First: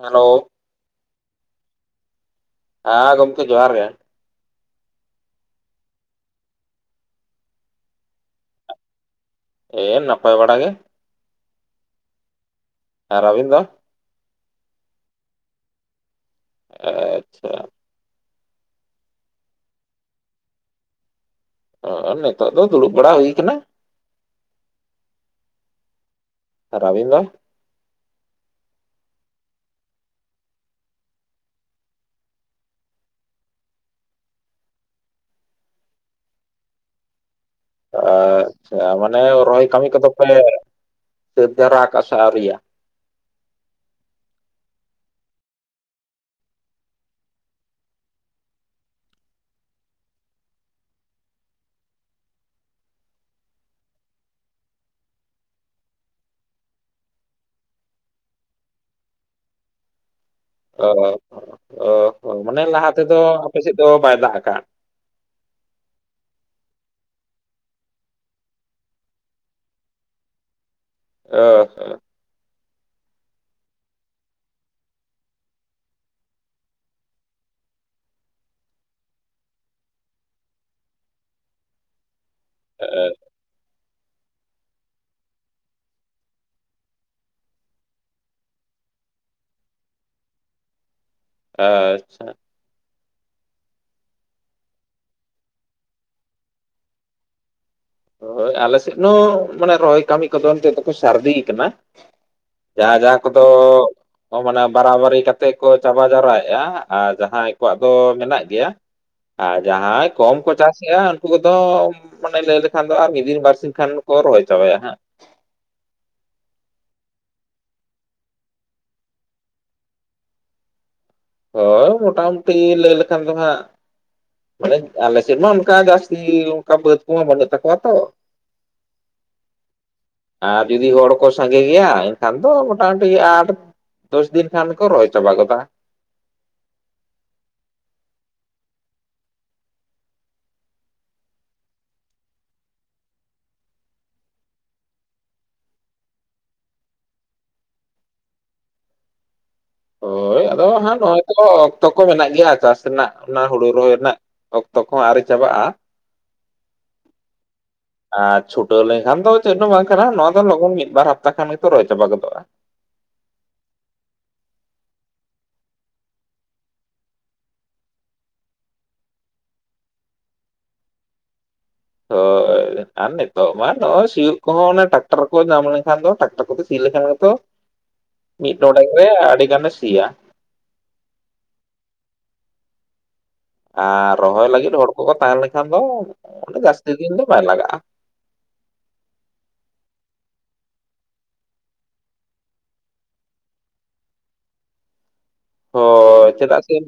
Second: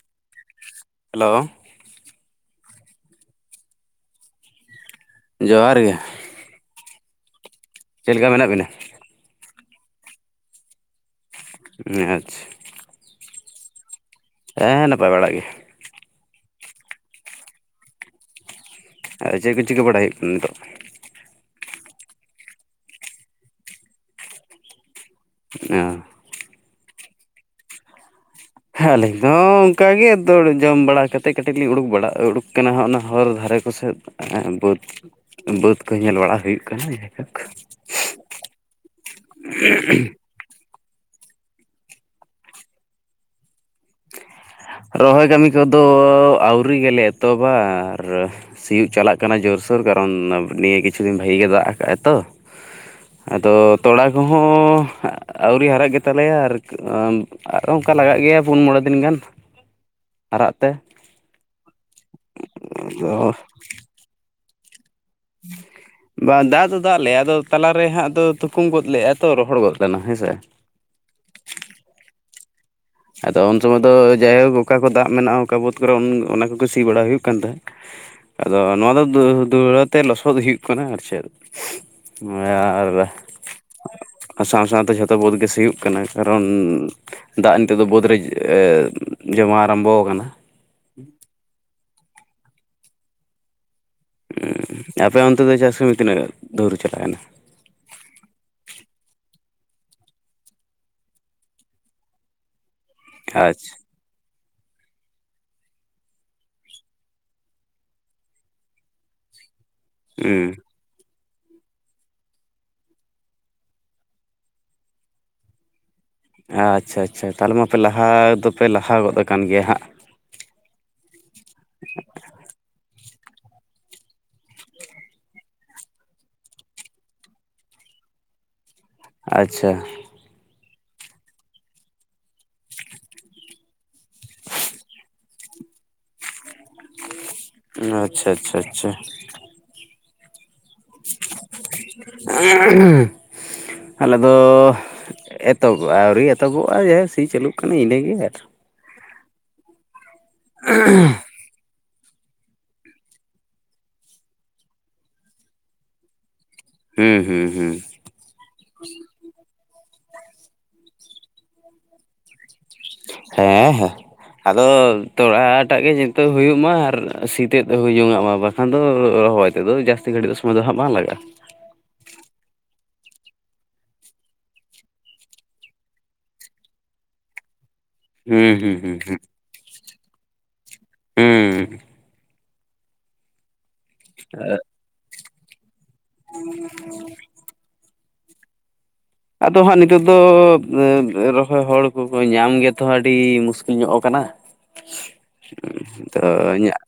Hello, hello, ᱟ ᱜᱚᱝᱠᱮ ᱡᱚᱦᱟᱨ ᱜᱮ ᱾ ᱡᱚᱦᱟᱨ ᱜᱮ ᱾ ᱪᱮᱞᱠᱟ ᱢᱮᱱᱟᱜ ᱵᱤᱱᱟ? ᱮ ᱱᱟᱯᱟᱭ ᱵᱟᱲᱟ ᱜᱮ ᱾ ᱟᱪ ᱟᱨ ᱟᱵᱤᱱ ᱫᱚ? ᱦᱮᱸ ᱱᱟᱯᱟᱭ ᱵᱟᱲᱟ ᱜᱮ ᱾ ᱟᱪᱪᱷᱟ, ᱟᱨ ᱪᱮᱜ ᱠᱚ ᱪᱤᱠᱟᱹ ᱵᱟᱲᱟᱭ ᱦᱩᱭᱩᱜ ᱠᱟᱱ ᱱᱤᱛᱚᱜ? ᱚ ᱱᱤᱛᱚᱜ ᱫᱚ ᱫᱩᱲᱩᱵ ᱵᱟᱲᱟ ᱦᱩᱭ ᱠᱟᱱᱟ ᱾ ᱚ ᱟᱨ ᱟᱵᱤᱱ ᱫᱚ? ᱦᱮᱸ ᱟᱹᱞᱤᱧ ᱦᱚ ᱚᱝᱠᱟᱜᱮ ᱫᱚᱨ ᱡᱚᱢ ᱵᱟᱲᱟ ᱠᱟᱛᱮᱫ ᱠᱟᱹᱴᱤᱡ ᱞᱤᱧ ᱩᱲᱩᱜ ᱵᱟᱲᱟ ᱩᱰᱩᱠ ᱠᱟᱱᱟ ᱦᱟᱜ ᱚᱱᱟ ᱦᱚᱨ ᱫᱷᱟᱨᱮ ᱠᱚᱥᱮᱫ ᱾ ᱮ ᱵᱟᱹᱫᱽ ᱵᱟᱹᱫᱽ ᱠᱚ ᱧᱮᱞ ᱵᱟᱲᱟ ᱦᱩᱭᱩᱜ ᱠᱟᱱᱟ [inaudible] ᱟᱪᱪᱷᱟ ᱢᱟᱱᱮ ᱨᱚᱦᱚᱭ ᱠᱟᱹᱢᱤ ᱠᱚᱫᱚ ᱯᱟᱞᱮᱜ ᱛᱟᱹᱛ ᱡᱟᱣᱨᱟ ᱟᱠᱟᱫᱼᱟ ᱥᱮ ᱟᱹᱣᱨᱤᱭᱟ? ᱨᱚᱦᱚᱭ ᱠᱟᱹᱢᱤ ᱠᱚᱫᱚ ᱟᱹᱣᱨᱤ ᱜᱮᱞᱮ ᱮᱛᱚᱵᱟ ᱟᱨ ᱥᱤᱭᱳᱜ ᱪᱟᱞᱟᱜ ᱠᱟᱱᱟ ᱡᱳᱨᱥᱳᱨ ᱠᱟᱨᱚᱱ ᱱᱤᱭᱟᱹ ᱠᱤᱪᱷᱩ ᱫᱤᱱ ᱵᱷᱟᱹᱜᱤ ᱜᱮ ᱫᱟᱜ ᱠᱟᱜᱟᱭ ᱛᱚ ᱾ ᱟᱫᱚ ᱛᱚᱲᱟ ᱠᱚᱦᱚᱸ ᱟᱹᱣᱨᱤ ᱦᱟᱨᱟᱜ ᱜᱮᱛᱟ ᱞᱮᱭᱟ ᱟᱨ ᱟᱢ ᱟᱨᱚᱸ ᱚᱝᱠᱟ ᱞᱟᱜᱟᱜ ᱜᱮᱭᱟ ᱯᱩᱱ ᱢᱚᱬᱮ ᱫᱤᱱ ᱜᱟᱱ ᱾ ᱚ ᱚ ᱢᱟᱱᱮ ᱞᱟᱦᱟ ᱛᱮᱫᱚ ᱟᱫᱚ ᱟᱯᱮ ᱥᱮᱫ ᱫᱚ ᱵᱟᱭ ᱫᱟᱜ ᱠᱟᱜᱼᱟ ᱾ [inaudible] ᱵᱟᱝ ᱫᱟᱜ ᱫᱚ ᱫᱟᱜ ᱞᱮᱭᱟ ᱟᱫᱚ ᱛᱟᱞᱟᱨᱮ ᱦᱟᱸᱜ ᱫᱚ ᱛᱩᱠᱩᱢ ᱜᱚᱫ ᱞᱮᱭᱟ ᱛᱚ ᱨᱚᱦᱚᱲ ᱜᱚᱫ ᱞᱮᱱᱟ ᱦᱮᱸᱥᱮ ᱾ ᱚ ᱾ ᱟᱫᱚ ᱩᱱ ᱥᱚᱢᱚᱭ ᱫᱚ ᱡᱟᱭᱦᱳᱠ ᱚᱠᱟ ᱠᱚ ᱫᱟᱜ ᱢᱮᱱᱟᱜᱼᱟ ᱚᱠᱟ ᱵᱟᱹᱫᱽ ᱠᱚᱨᱮ ᱩᱱ ᱚᱱᱟ ᱠᱚᱠᱚ ᱥᱤ ᱵᱟᱲᱟ ᱦᱩᱭᱩᱜ ᱠᱟᱱ ᱛᱟᱦᱮᱸᱫ ᱾ ᱟᱫᱚ ᱱᱚᱣᱟ ᱫᱚ [inaudible] ᱫᱩᱲᱟᱹ ᱛᱮ ᱞᱚᱥᱚᱫ ᱦᱩᱭᱩᱜ ᱠᱟᱱᱟ ᱟᱨ ᱪᱮᱫ ᱾ [inaudible] ᱮ, ᱟᱨ ᱾ ᱟᱨ ᱥᱟᱶ ᱥᱟᱶ ᱛᱮ ᱡᱷᱚᱛᱚ ᱵᱟᱹᱫᱽ ᱜᱮ ᱥᱤᱭᱳᱜ ᱠᱟᱱᱟ ᱠᱟᱨᱚᱱ [inaudible] ᱫᱟᱜ ᱾ ᱛᱚᱜ ᱫᱚ ᱵᱟᱹᱫᱽ ᱨᱮ [inaudible] ᱡᱚᱢᱟ ᱟᱨᱟᱢᱵᱚ ᱠᱟᱱᱟ ᱾ ᱟᱪᱷᱟ ᱾ [inaudible] ᱟᱯᱮ ᱚᱱᱛᱮ ᱫᱚ ᱪᱟᱥ ᱠᱟᱹᱢᱤ ᱛᱤᱱᱟᱹᱜ ᱫᱷᱳᱲ ᱪᱟᱞᱟᱣ ᱠᱟᱱᱟ? ᱦᱳᱭ ᱟᱞᱮ ᱥᱮᱫ ᱦᱚᱸ ᱢᱟᱱᱮ ᱨᱚᱦᱚᱭ ᱠᱟᱹᱢᱤ ᱠᱚᱫᱚ ᱱᱤᱛᱚᱜ ᱫᱚᱠᱚ ᱥᱟᱨᱫᱤ ᱠᱟᱱᱟ ᱾ ᱡᱟᱦᱟᱸ ᱡᱟᱦᱟᱸ ᱠᱚᱫᱚ ᱟᱪᱪᱷᱟ ᱾ ᱚ ᱢᱟᱱᱮ ᱵᱟᱨᱟᱵᱟᱨᱤ ᱠᱟᱛᱮᱫ ᱠᱚ ᱪᱟᱵᱟ ᱡᱟᱣᱨᱟᱭᱮᱜᱼᱟ ᱟᱨ ᱡᱟᱦᱟᱸᱭ ᱠᱚᱣᱟᱜ ᱫᱚ ᱢᱮᱱᱟᱜ ᱜᱮᱭᱟ ᱾ ᱟᱨ ᱡᱟᱦᱟᱸᱭ ᱠᱚᱢ ᱠᱚ ᱦᱩᱸ ᱪᱟᱥᱮᱜᱼᱟ ᱩᱱᱠᱩ ᱠᱚᱫᱚ ᱢᱟᱱᱮ ᱞᱟᱹᱭ ᱞᱤᱯ ᱾ ᱠᱷᱟᱱ ᱫᱚ ᱟᱨ ᱢᱤᱫᱤᱱ ᱵᱟᱨᱥᱤᱧ ᱠᱷᱟᱱ ᱫᱚ ᱠᱚ ᱨᱚᱦᱚᱭ ᱪᱟᱵᱟᱭᱟ ᱦᱟᱸᱜ ᱾ ᱟᱪᱷᱟ ᱟᱪᱷᱟ ᱛᱟᱞᱮ ᱢᱟᱯᱮ ᱞᱟᱦᱟ ᱫᱚᱯᱮ ᱞᱟᱦᱟ ᱜᱚᱫ ᱟᱠᱟᱱ ᱜᱮᱭᱟ ᱦᱟᱸᱜ? ᱦᱳᱭ ᱢᱚᱴᱟᱢᱩᱴᱤ ᱞᱟᱹᱭ ᱞᱮᱠᱷᱟᱱ ᱫᱚ ᱦᱟᱸᱜ ᱾ ᱢᱟᱱᱮᱡ ᱟᱞᱮ ᱥᱮᱫ ᱢᱟ ᱚᱱᱠᱟ ᱡᱟᱹᱥᱛᱤ ᱚᱱᱠᱟ ᱵᱟᱹᱫ ᱠᱚᱢᱟ ᱵᱟᱹᱱᱩᱜ ᱛᱟᱠᱚᱣᱟ ᱛᱚ ᱾ ᱟᱪᱪᱷᱟ ᱟᱨ ᱡᱩᱫᱤ ᱦᱚᱲ ᱠᱚ ᱥᱟᱸᱜᱮ ᱜᱮᱭᱟ ᱮᱱᱠᱷᱟᱱ ᱫᱚ ᱢᱚᱴᱟᱢᱩᱴᱤ ᱟᱴ ᱫᱚᱥ ᱫᱤᱱ ᱠᱷᱟᱱ ᱠᱚ ᱨᱚᱭ ᱪᱟᱵᱟᱜ ᱜᱚᱫᱟ᱾ ᱟᱪᱪᱷᱟ ᱟᱪᱪᱷᱟ ᱪᱷᱟ ᱾ [inaudible] ᱟᱞᱮ ᱫᱚ ᱮᱛᱚᱦᱚᱵ ᱟᱹᱣᱨᱤ ᱮᱛᱚᱦᱚᱵᱚᱜᱼᱟ ᱡᱟᱭᱤᱠ ᱥᱤ ᱪᱟᱹᱞᱩᱜ ᱠᱟᱱᱟ ᱤᱱᱟᱹᱜᱮ ᱟᱨ ᱦᱳᱭ ᱟᱫᱚ ᱦᱟᱸᱜ ᱱᱚᱜᱼᱚᱭ ᱛᱚ ᱛᱚ ᱠᱚ ᱢᱮᱱᱟᱜ ᱜᱮᱭᱟ ᱪᱟᱥ ᱨᱮᱱᱟᱜ ᱚᱱᱟ ᱦᱩᱲᱩ ᱨᱚᱦᱚᱭ ᱨᱮᱱᱟᱜ ᱚᱠᱛᱚ ᱠᱚᱦᱚᱸ ᱟᱨᱤ ᱪᱟᱵᱟᱜᱼᱟ ᱾ ᱦᱩᱸ ᱦᱩᱸ ᱦᱩᱸ ᱟᱸ ᱪᱷᱩᱴᱟᱹᱣ ᱞᱮᱱᱠᱷᱟᱱ ᱫᱚ ᱪᱮᱫ ᱫᱚ ᱵᱟᱝ ᱠᱟᱱᱟ ᱱᱚᱣᱟ ᱫᱚ ᱞᱚᱜᱚᱱ ᱢᱤᱫ ᱵᱟᱨ ᱦᱟᱯᱛᱟ ᱠᱷᱟᱱ ᱜᱮᱛᱚ ᱨᱚᱦᱚᱭ ᱪᱟᱵᱟ ᱜᱚᱫᱚᱜᱼᱟ ᱾ ᱦᱮᱸ ᱦᱮᱸ ᱾ ᱟᱫᱚ ᱛᱚᱲᱟᱴᱟᱜ ᱜᱮ ᱧᱤᱛᱚᱜ ᱦᱩᱭᱩᱜ ᱢᱟ ᱟᱨ ᱥᱤᱛᱮᱜ ᱦᱩᱭ [unintelligible] ᱠᱷᱟᱱ ᱫᱚ ᱨᱚᱦᱚᱭ ᱛᱮᱫᱚ ᱡᱟᱹᱥᱛᱤ ᱜᱷᱟᱹᱲᱤᱡ ᱫᱚ ᱥᱚᱢᱚᱭ ᱫᱚ ᱦᱟᱸᱜ ᱵᱟᱝ ᱞᱟᱜᱟᱜᱼᱟ ᱾ [inaudible] ᱟᱨ ᱱᱤᱛᱚᱜ ᱢᱟ ᱱᱚᱜᱼᱚᱭ ᱥᱤᱭᱳᱜ ᱠᱚᱦᱚᱸ ᱚᱱᱮ ᱴᱟᱠᱴᱟᱨ ᱠᱚ ᱧᱟᱢ ᱞᱮᱱᱠᱷᱟᱱ ᱫᱚ ᱴᱟᱠᱴᱟᱨ ᱠᱚ ᱛᱮ ᱥᱤ ᱞᱮᱠᱷᱟᱱ ᱜᱮᱛᱚ ᱦᱩᱸ ᱢᱤᱫ ᱦᱩᱸ ᱰᱚᱸᱰᱮ ᱦᱩᱸ ᱨᱮ ᱦᱩᱸ ᱟᱹᱰᱤ ᱜᱟᱱᱮ ᱥᱤᱭᱟ ᱾ ᱦᱩᱸ ᱟᱨ ᱨᱚᱦᱚᱭ ᱞᱟᱹᱜᱤᱫ ᱦᱚᱲ ᱠᱚᱠᱚ ᱛᱟᱦᱮᱸ ᱞᱮᱱᱠᱷᱟᱱ ᱫᱚ ᱟᱸᱰᱮ ᱡᱟᱹᱥᱛᱤ ᱫᱤᱱ ᱫᱚ ᱵᱟᱭ ᱞᱟᱜᱟᱜᱼᱟ ᱾ ᱟᱫᱚ ᱦᱟᱸᱜ ᱱᱤᱛᱚᱜ ᱫᱚ ᱣᱮ ᱨᱚᱦᱚᱭ ᱦᱚᱲ ᱠᱚᱠᱚ ᱧᱟᱢ ᱜᱮ ᱛᱚᱦ ᱟᱹᱰᱤ ᱢᱩᱥᱠᱤᱞ ᱧᱚᱜ ᱟᱠᱟᱱᱟ ᱾ [inaudible] ᱦᱚ ᱪᱮᱫᱟᱜ ᱥᱮ ᱤᱧᱟᱹᱜ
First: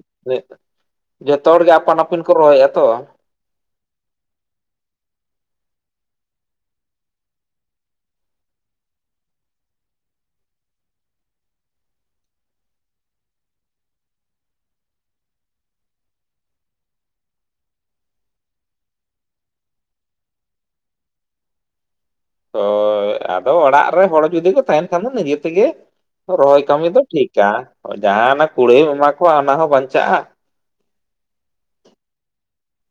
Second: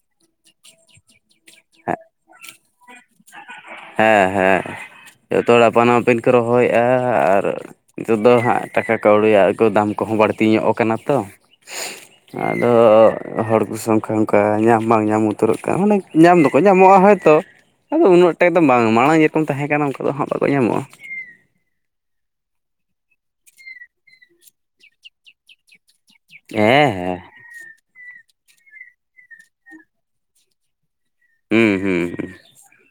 ᱡᱚᱛᱚ ᱦᱚᱲᱜᱮ ᱟᱯᱟᱱ ᱟᱹᱯᱤᱱ ᱠᱚ ᱨᱚᱦᱚᱭᱮᱜᱼᱟ ᱛᱚ ᱾ ᱦᱮᱸ ᱦᱮᱸ ᱡᱚᱛᱚ ᱦᱚᱲ ᱟᱯᱟᱱ ᱟᱯᱤᱱ ᱠᱚ ᱨᱚᱦᱚᱭᱮᱜᱼᱟ ᱟᱨ ᱱᱤᱛᱚᱜ ᱫᱚ ᱦᱟᱸᱜ ᱴᱟᱠᱟ ᱠᱟᱹᱣᱲᱟᱜ ᱠᱚ ᱫᱟᱢ ᱠᱚᱦᱚᱸ ᱵᱟᱹᱲᱛᱤ ᱧᱚᱜ ᱟᱠᱟᱱᱟ ᱛᱚ ᱾ [inaudible] ᱟᱫᱚ ᱦᱚᱲ ᱠᱚᱥᱚᱝᱠᱟᱱ ᱚᱝᱠᱟ ᱧᱟᱢ ᱵᱟᱝ ᱧᱟᱢ ᱩᱛᱟᱹᱨᱚᱜ ᱠᱟᱱᱟ ᱢᱟᱱᱮ ᱧᱟᱢ ᱫᱚᱠᱚ ᱧᱟᱢᱚᱜᱼᱟ ᱦᱚᱭᱛᱚ ᱾ ᱟᱫᱚ ᱩᱱᱟᱹᱜ ᱴᱟᱠ ᱫᱚ ᱵᱟᱝ ᱢᱟᱲᱟᱝ ᱡᱮᱠᱚᱢ ᱛᱟᱦᱮᱸ ᱠᱟᱱᱟ ᱩᱝᱠᱟ ᱫᱚ ᱦᱟᱸᱜ ᱵᱟᱠᱚ ᱧᱟᱢᱚᱜᱼᱟ ᱾ ᱚᱭ ᱟᱫᱚ ᱚᱲᱟᱜ ᱨᱮ ᱦᱚᱲ ᱡᱩᱫᱤ ᱠᱚ ᱛᱟᱦᱮᱱ ᱠᱷᱟᱱ ᱫᱚ ᱱᱤᱡᱮ ᱛᱮᱜᱮ ᱨᱚᱦᱚᱭ ᱦᱮᱸ ᱠᱟᱹᱢᱤ ᱫᱚ ᱦᱮᱸ ᱴᱷᱤᱠᱟ ᱡᱟᱦᱟᱸ ᱦᱟᱱᱟ ᱠᱩᱲᱟᱹᱭ ᱮᱢᱟ ᱠᱚᱣᱟ ᱚᱱᱟ ᱦᱚᱸ ᱵᱟᱧᱪᱟᱜᱼᱟ ᱾ ᱦᱩᱸ ᱦᱩᱸ ᱦᱩᱸ ᱾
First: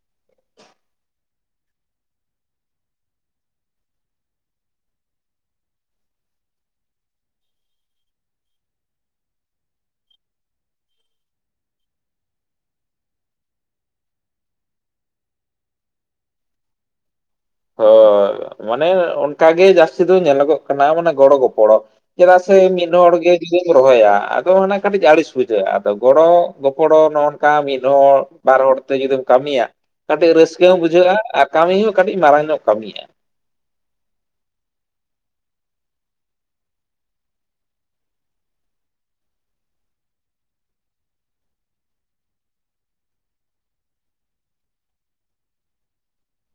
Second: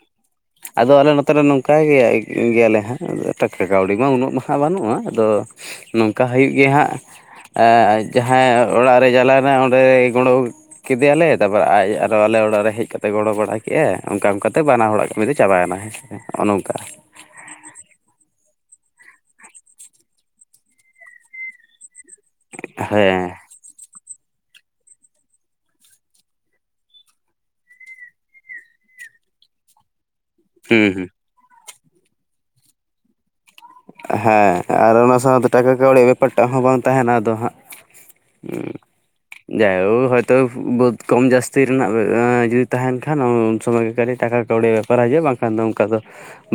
[inaudible] ᱟᱫᱚ ᱟᱞᱮ ᱱᱚᱛᱮᱨᱮ ᱱᱚᱝᱠᱟ ᱜᱮᱭᱟ ᱜᱮᱭᱟᱞᱮ ᱦᱟᱸᱜ ᱴᱟᱠᱟ ᱠᱟᱹᱣᱰᱤ ᱢᱟ ᱩᱱᱟᱹᱜ ᱢᱟ ᱦᱟᱜ ᱵᱟᱹᱱᱩᱜᱼᱟ ᱟᱫᱚ ᱱᱚᱝᱠᱟ ᱦᱩᱭᱩᱜ ᱜᱮᱭᱟ ᱦᱟᱸᱜ ᱮ ᱡᱟᱦᱟᱸ ᱚᱲᱟᱜ ᱨᱮ ᱪᱟᱞᱟᱣᱱᱟ ᱚᱸᱰᱮ ᱜᱩᱬᱳ ᱠᱮᱫᱮᱭᱟᱞᱮ ᱛᱟᱯᱚᱨᱮ ᱟᱡ ᱟᱨᱚ ᱟᱞᱮ ᱚᱲᱟᱜ ᱨᱮ ᱦᱮᱡ ᱠᱟᱛ ᱛᱮ ᱜᱚᱲᱚ ᱵᱟᱲᱟ ᱠᱮᱜᱼᱟᱭ ᱚᱝᱠᱟ ᱚᱝᱠᱟ ᱛᱮ ᱵᱟᱱᱟ ᱦᱚᱲᱟᱜ ᱠᱟᱹᱢᱤ ᱫᱚ ᱪᱟᱵᱟᱭᱮᱱᱟ ᱦᱮᱸᱥᱮ ᱚᱱᱮ ᱚᱝᱠᱟ᱾ ᱦᱳ ᱢᱟᱱᱮ ᱚᱱᱠᱟᱜ ᱜᱮ ᱡᱟᱹᱥᱛᱤ ᱫᱚ ᱧᱮᱞᱚᱜᱚᱜ ᱠᱟᱱᱟ ᱢᱟᱱᱮ ᱜᱚᱲᱚ ᱜᱚᱯᱚᱲᱚ᱾ ᱪᱮᱫᱟᱜ ᱥᱮ ᱢᱤᱫ ᱦᱟᱲ ᱜᱮ ᱦᱮᱸ ᱡᱩ ᱫᱤᱢ ᱨᱚᱦᱚᱭᱟ ᱟᱫᱚ ᱚᱱᱮ ᱠᱟᱹᱴᱤᱡ ᱟᱹᱲᱤᱥ ᱵᱩᱡᱷᱟᱹᱜᱼᱟ ᱟᱫᱚ ᱜᱚᱲᱚ ᱜᱚᱯᱚᱲᱚ ᱱᱚᱝᱠᱟ ᱢᱤᱫ ᱦᱚᱲᱚ ᱵᱟᱨ ᱦᱚᱲᱛᱮ ᱡᱩᱫᱤᱢ ᱠᱟᱹᱢᱤᱭᱟ ᱠᱟᱹᱴᱤᱡ ᱨᱟᱹᱥᱠᱟᱹ ᱦᱚᱸ ᱦᱩᱸ ᱦᱩᱸ ᱵᱩᱡᱷᱟᱹᱜᱼᱟ ᱟᱨ ᱠᱟᱹᱢᱤ ᱦᱚᱸ ᱠᱟᱹᱴᱤᱡ ᱢᱟᱨᱟᱝ ᱧᱚᱜ ᱠᱟᱹᱢᱤᱜᱼᱟ᱾ ᱦᱮᱸ, ᱟᱨ ᱚᱱᱟ ᱥᱟᱶᱛᱮ ᱴᱟᱠᱟ ᱠᱟᱹᱣᱲᱤ ᱵᱮᱯᱟᱨ ᱴᱟᱜ ᱦᱚᱸ ᱵᱟᱝ ᱛᱟᱦᱮᱱᱟ ᱟᱫᱚ ᱦᱟᱸᱜ [inaudible] ᱡᱟᱭᱦᱳ ᱦᱚᱭᱛᱚ ᱵᱟᱹᱫ ᱠᱚᱢ ᱡᱟᱹᱥᱛᱤ ᱨᱮᱱᱟᱜ ᱮᱸ ᱡᱩᱫᱤ ᱛᱟᱦᱮᱱ ᱠᱷᱟᱱ ᱩᱱ ᱥᱚᱢᱚᱭ ᱜᱮ ᱠᱷᱟᱹᱞᱤ ᱴᱟᱠᱟ ᱠᱟᱹᱣᱰᱤ ᱵᱮᱯᱟᱨ ᱦᱤᱡᱩᱜᱼᱟ ᱵᱟᱝᱠᱷᱟᱱ ᱫᱚ ᱚᱝᱠᱟ ᱫᱚ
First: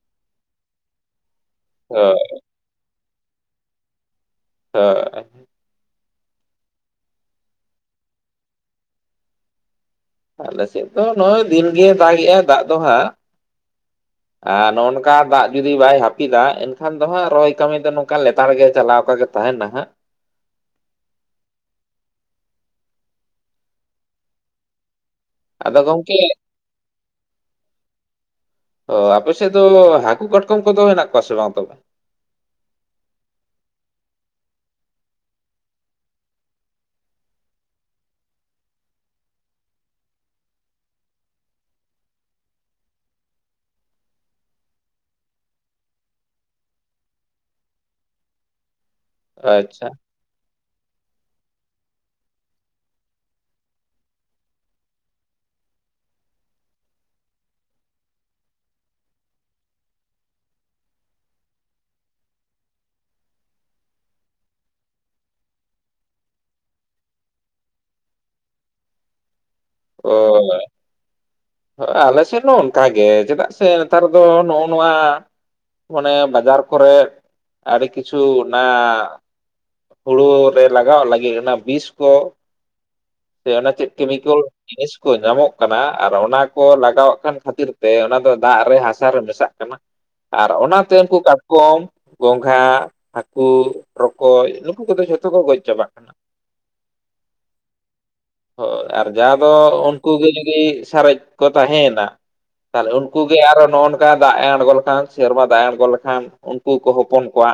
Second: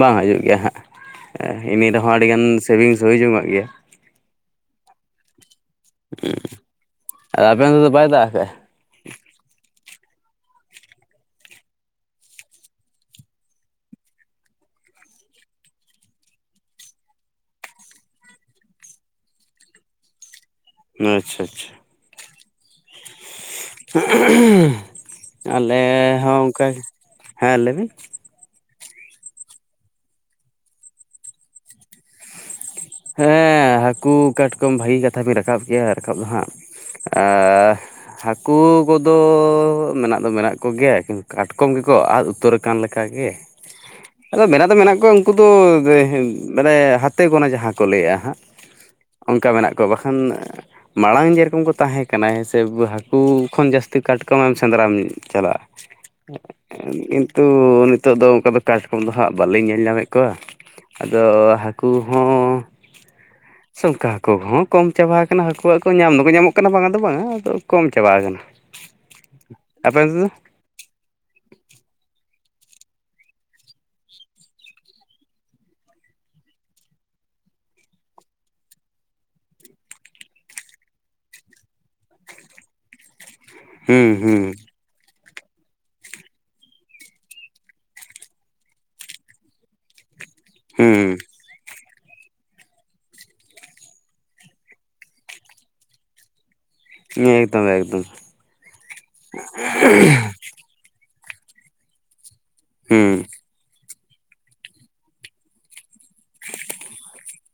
ᱵᱟᱝ ᱦᱤᱡᱩᱜ ᱜᱮᱭᱟ ᱦᱟᱸᱜ ᱮ ᱤᱱ ᱦᱚᱸ ᱦᱳᱭ ᱟᱹᱰᱤ ᱜᱟᱱ ᱥᱮᱵᱷᱤᱝ ᱥᱩᱭ ᱡᱚᱝᱟᱜ ᱜᱮᱭᱟ᱾ [inaudible] ᱩᱸ ᱟᱨ ᱟᱵᱮᱱ ᱫᱚ ᱵᱟᱭ ᱫᱟᱜ ᱠᱟᱜᱼᱟᱭ? ᱟᱞᱮ ᱥᱮᱫ ᱫᱚ ᱱᱚᱜᱼᱚᱭ ᱫᱤᱱᱜᱮ ᱫᱟᱜ ᱮᱜᱟᱭ ᱫᱟᱜ ᱫᱚ ᱦᱟᱸᱜ᱾ ᱟᱨ ᱱᱝᱚᱭ ᱱᱚᱝᱠᱟ ᱫᱟᱜ ᱡᱩᱫᱤ ᱵᱟᱭ ᱦᱟᱹᱯᱤᱫᱟ ᱮᱱᱠᱷᱟᱱ ᱫᱚ ᱦᱟᱸᱜ ᱨᱚᱦᱚᱭ ᱠᱟᱹᱢᱤ ᱫᱚ ᱱᱚᱝᱠᱟ ᱞᱮᱛᱟᱲᱜᱮ ᱪᱟᱞᱟᱣ ᱠᱟᱜᱮ ᱛᱟᱦᱮᱸᱱᱟ ᱦᱟᱸᱜ᱾ ᱟᱪᱪᱷᱟ ᱟᱪᱪᱷᱟ᱾ ᱟᱞᱮ ᱟᱫᱚ ᱜᱚᱝᱠᱮ ᱦᱚᱸ ᱚᱝᱠᱟ ᱦᱮᱸ ᱞᱟᱹᱭᱵᱤᱱ᱾ ᱚ ᱟᱯᱮ ᱥᱮᱫ ᱫᱚ ᱦᱟᱹᱠᱩ ᱠᱟᱴᱠᱚᱢ ᱠᱚᱫᱚ ᱦᱮᱸᱱᱟᱜ ᱠᱚᱣᱟ ᱥᱮ ᱵᱟᱝ ᱛᱚᱵᱮ? ᱦᱮᱸ ᱦᱟᱹᱠᱩ ᱠᱟᱴᱠᱚᱢ ᱵᱷᱟᱜᱤ ᱠᱟᱛᱷᱟ ᱵᱮᱱ ᱨᱟᱠᱟᱵ ᱠᱮᱜ-ᱟ ᱨᱟᱠᱟᱵ ᱫᱚ ᱦᱟᱸᱜ, ᱟᱦ᱾ ᱦᱟᱹᱠᱩ ᱠᱚᱫᱚ ᱢᱮᱱᱟᱜ ᱫᱚ ᱢᱮᱱᱟᱜ ᱠᱚᱜᱮᱭᱟ, ᱠᱤᱱᱛᱩ ᱠᱟᱴᱠᱚᱢ ᱜᱮᱠᱚ ᱟᱫ ᱩᱛᱟᱹᱨ ᱠᱟᱱ ᱞᱮᱠᱟᱜᱮ, ᱟᱫᱚ ᱢᱮᱱᱟᱜ ᱫᱚ ᱢᱮᱱᱟᱜ ᱠᱚᱭᱮᱣᱟ ᱩᱱᱠᱩ ᱫᱚ ᱢᱟᱱᱮ ᱦᱟᱛᱮ ᱜᱤᱱᱟ ᱡᱟᱦᱟᱸ ᱠᱚ ᱞᱟᱹᱭᱟ ᱦᱟᱸᱜ ᱚᱱᱠᱟ ᱢᱮᱱᱟᱜ ᱟᱪᱪᱷᱟ ᱠᱚᱣᱟ, ᱵᱟᱠᱷᱟᱱ ᱢᱟᱲᱟᱝ ᱡᱮᱨᱚᱠᱚᱢ ᱠᱚ ᱛᱟᱦᱮᱸ ᱠᱟᱱᱟ ᱦᱮᱸᱥᱮ ᱦᱟᱹᱠᱩ ᱠᱷᱚᱱ ᱡᱟᱹᱥᱛᱤ ᱠᱟᱴᱠᱚᱢ ᱮᱢ ᱥᱮᱸᱫᱽᱨᱟᱢ ᱪᱟᱞᱟᱜᱼᱟ᱾ ᱠᱤᱱᱛᱩ ᱱᱤᱛᱚᱜ ᱫᱚ ᱚᱱᱠᱟ ᱫᱚ ᱠᱟᱡᱠᱚᱢ ᱫᱚ ᱦᱟᱸᱜ ᱵᱟᱹᱞᱤᱧ ᱧᱮᱞ ᱧᱟᱢᱮᱫ ᱠᱚᱣᱟ᱾ ᱟᱫᱚ ᱦᱟᱹᱠᱩ ᱦᱚᱸ ᱥᱝᱠᱟ ᱦᱟᱹᱠᱩ ᱠᱚᱦᱚᱸ ᱠᱚᱢ ᱪᱟᱵᱟ ᱠᱟᱱᱟ ᱦᱟᱹᱠᱩ ᱠᱚ ᱧᱟᱢ ᱫᱚᱠᱚ ᱧᱟᱢᱚᱜ ᱠᱟᱱᱟ ᱵᱟᱝᱟ ᱫᱚ ᱵᱟᱝᱟ ᱟᱫᱚ ᱠᱚᱢ ᱪᱟᱵᱟ ᱠᱟᱱᱟ᱾ ᱚ᱾ ᱦᱳᱭ ᱟᱞᱮ ᱥᱮᱱ ᱦᱚᱸ ᱚᱱᱠᱟ ᱜᱮ ᱪᱮᱫᱟᱜ ᱥᱮ ᱱᱮᱛᱟᱨ ᱫᱚ ᱱᱚᱜᱼ ᱱᱚᱣᱟ ᱚᱱᱮ ᱵᱟᱡᱟᱨ ᱠᱚᱨᱮᱜ ᱟᱹᱰᱤ ᱠᱤᱪᱷᱩ ᱚᱱᱟ ᱦᱩᱲᱩ ᱨᱮ ᱞᱟᱜᱟᱣ ᱞᱟᱹᱜᱤᱫ ᱚᱱᱟ ᱵᱤᱥ ᱠᱚ ᱥᱮ ᱚᱱᱮ ᱪᱮᱫ ᱦᱩᱸ ᱠᱮᱢᱤᱠᱮᱞ ᱦᱩᱸ ᱠᱚ ᱡᱤᱱᱤᱥ ᱠᱚ ᱧᱟᱢᱚᱜ ᱠᱟᱱᱟ, ᱟᱨ ᱚᱱᱟ ᱠᱚ ᱞᱟᱜᱟᱣᱟᱜ ᱠᱟᱱ ᱠᱷᱟᱹᱛᱤᱨ ᱛᱮ ᱚᱱᱟ ᱫᱚ ᱫᱟᱜ ᱨᱮ ᱦᱟᱥᱟ ᱨᱮ ᱢᱮᱥᱟᱜ ᱠᱟᱱᱟ᱾ ᱟᱨ ᱚᱱᱟᱛᱮ ᱩᱝᱠᱩ ᱠᱟᱴᱠᱚᱢ ᱜᱚᱝᱜᱷᱟ, ᱦᱟᱹᱠᱩ, ᱨᱚᱠᱚᱡ ᱱᱩᱠᱩ ᱠᱚᱫᱚ ᱡᱷᱚᱛᱚ ᱠᱚ ᱜᱚᱡ ᱪᱟᱵᱟᱜ ᱠᱟᱱᱟ᱾ ᱮᱠᱫᱚᱢ ᱮᱠᱫᱚᱢ᱾ ᱠᱚ ᱩᱱᱠᱩ ᱜᱮ ᱡᱩᱫᱤ ᱥᱟᱨᱮᱡ ᱠᱚ ᱛᱟᱦᱮᱸᱭᱮᱱᱟ ᱛᱟᱦᱚᱞᱮ ᱩᱱᱠᱩ ᱦᱩᱸ ᱜᱮ ᱟᱨᱚ ᱦᱟᱸ ᱱᱚᱜᱼᱚ ᱱᱚ ᱠᱟ ᱫᱟᱜ ᱮ ᱟᱬᱜᱚ ᱞᱮᱠᱷᱟᱱ ᱥᱮᱨᱢᱟ ᱫᱟᱜ ᱮ ᱟᱬᱜᱚ ᱞᱮᱠᱷᱟᱱ ᱩᱱᱠᱩ ᱠᱚ ᱦᱚᱯᱚᱱ ᱠᱚᱣᱟ᱾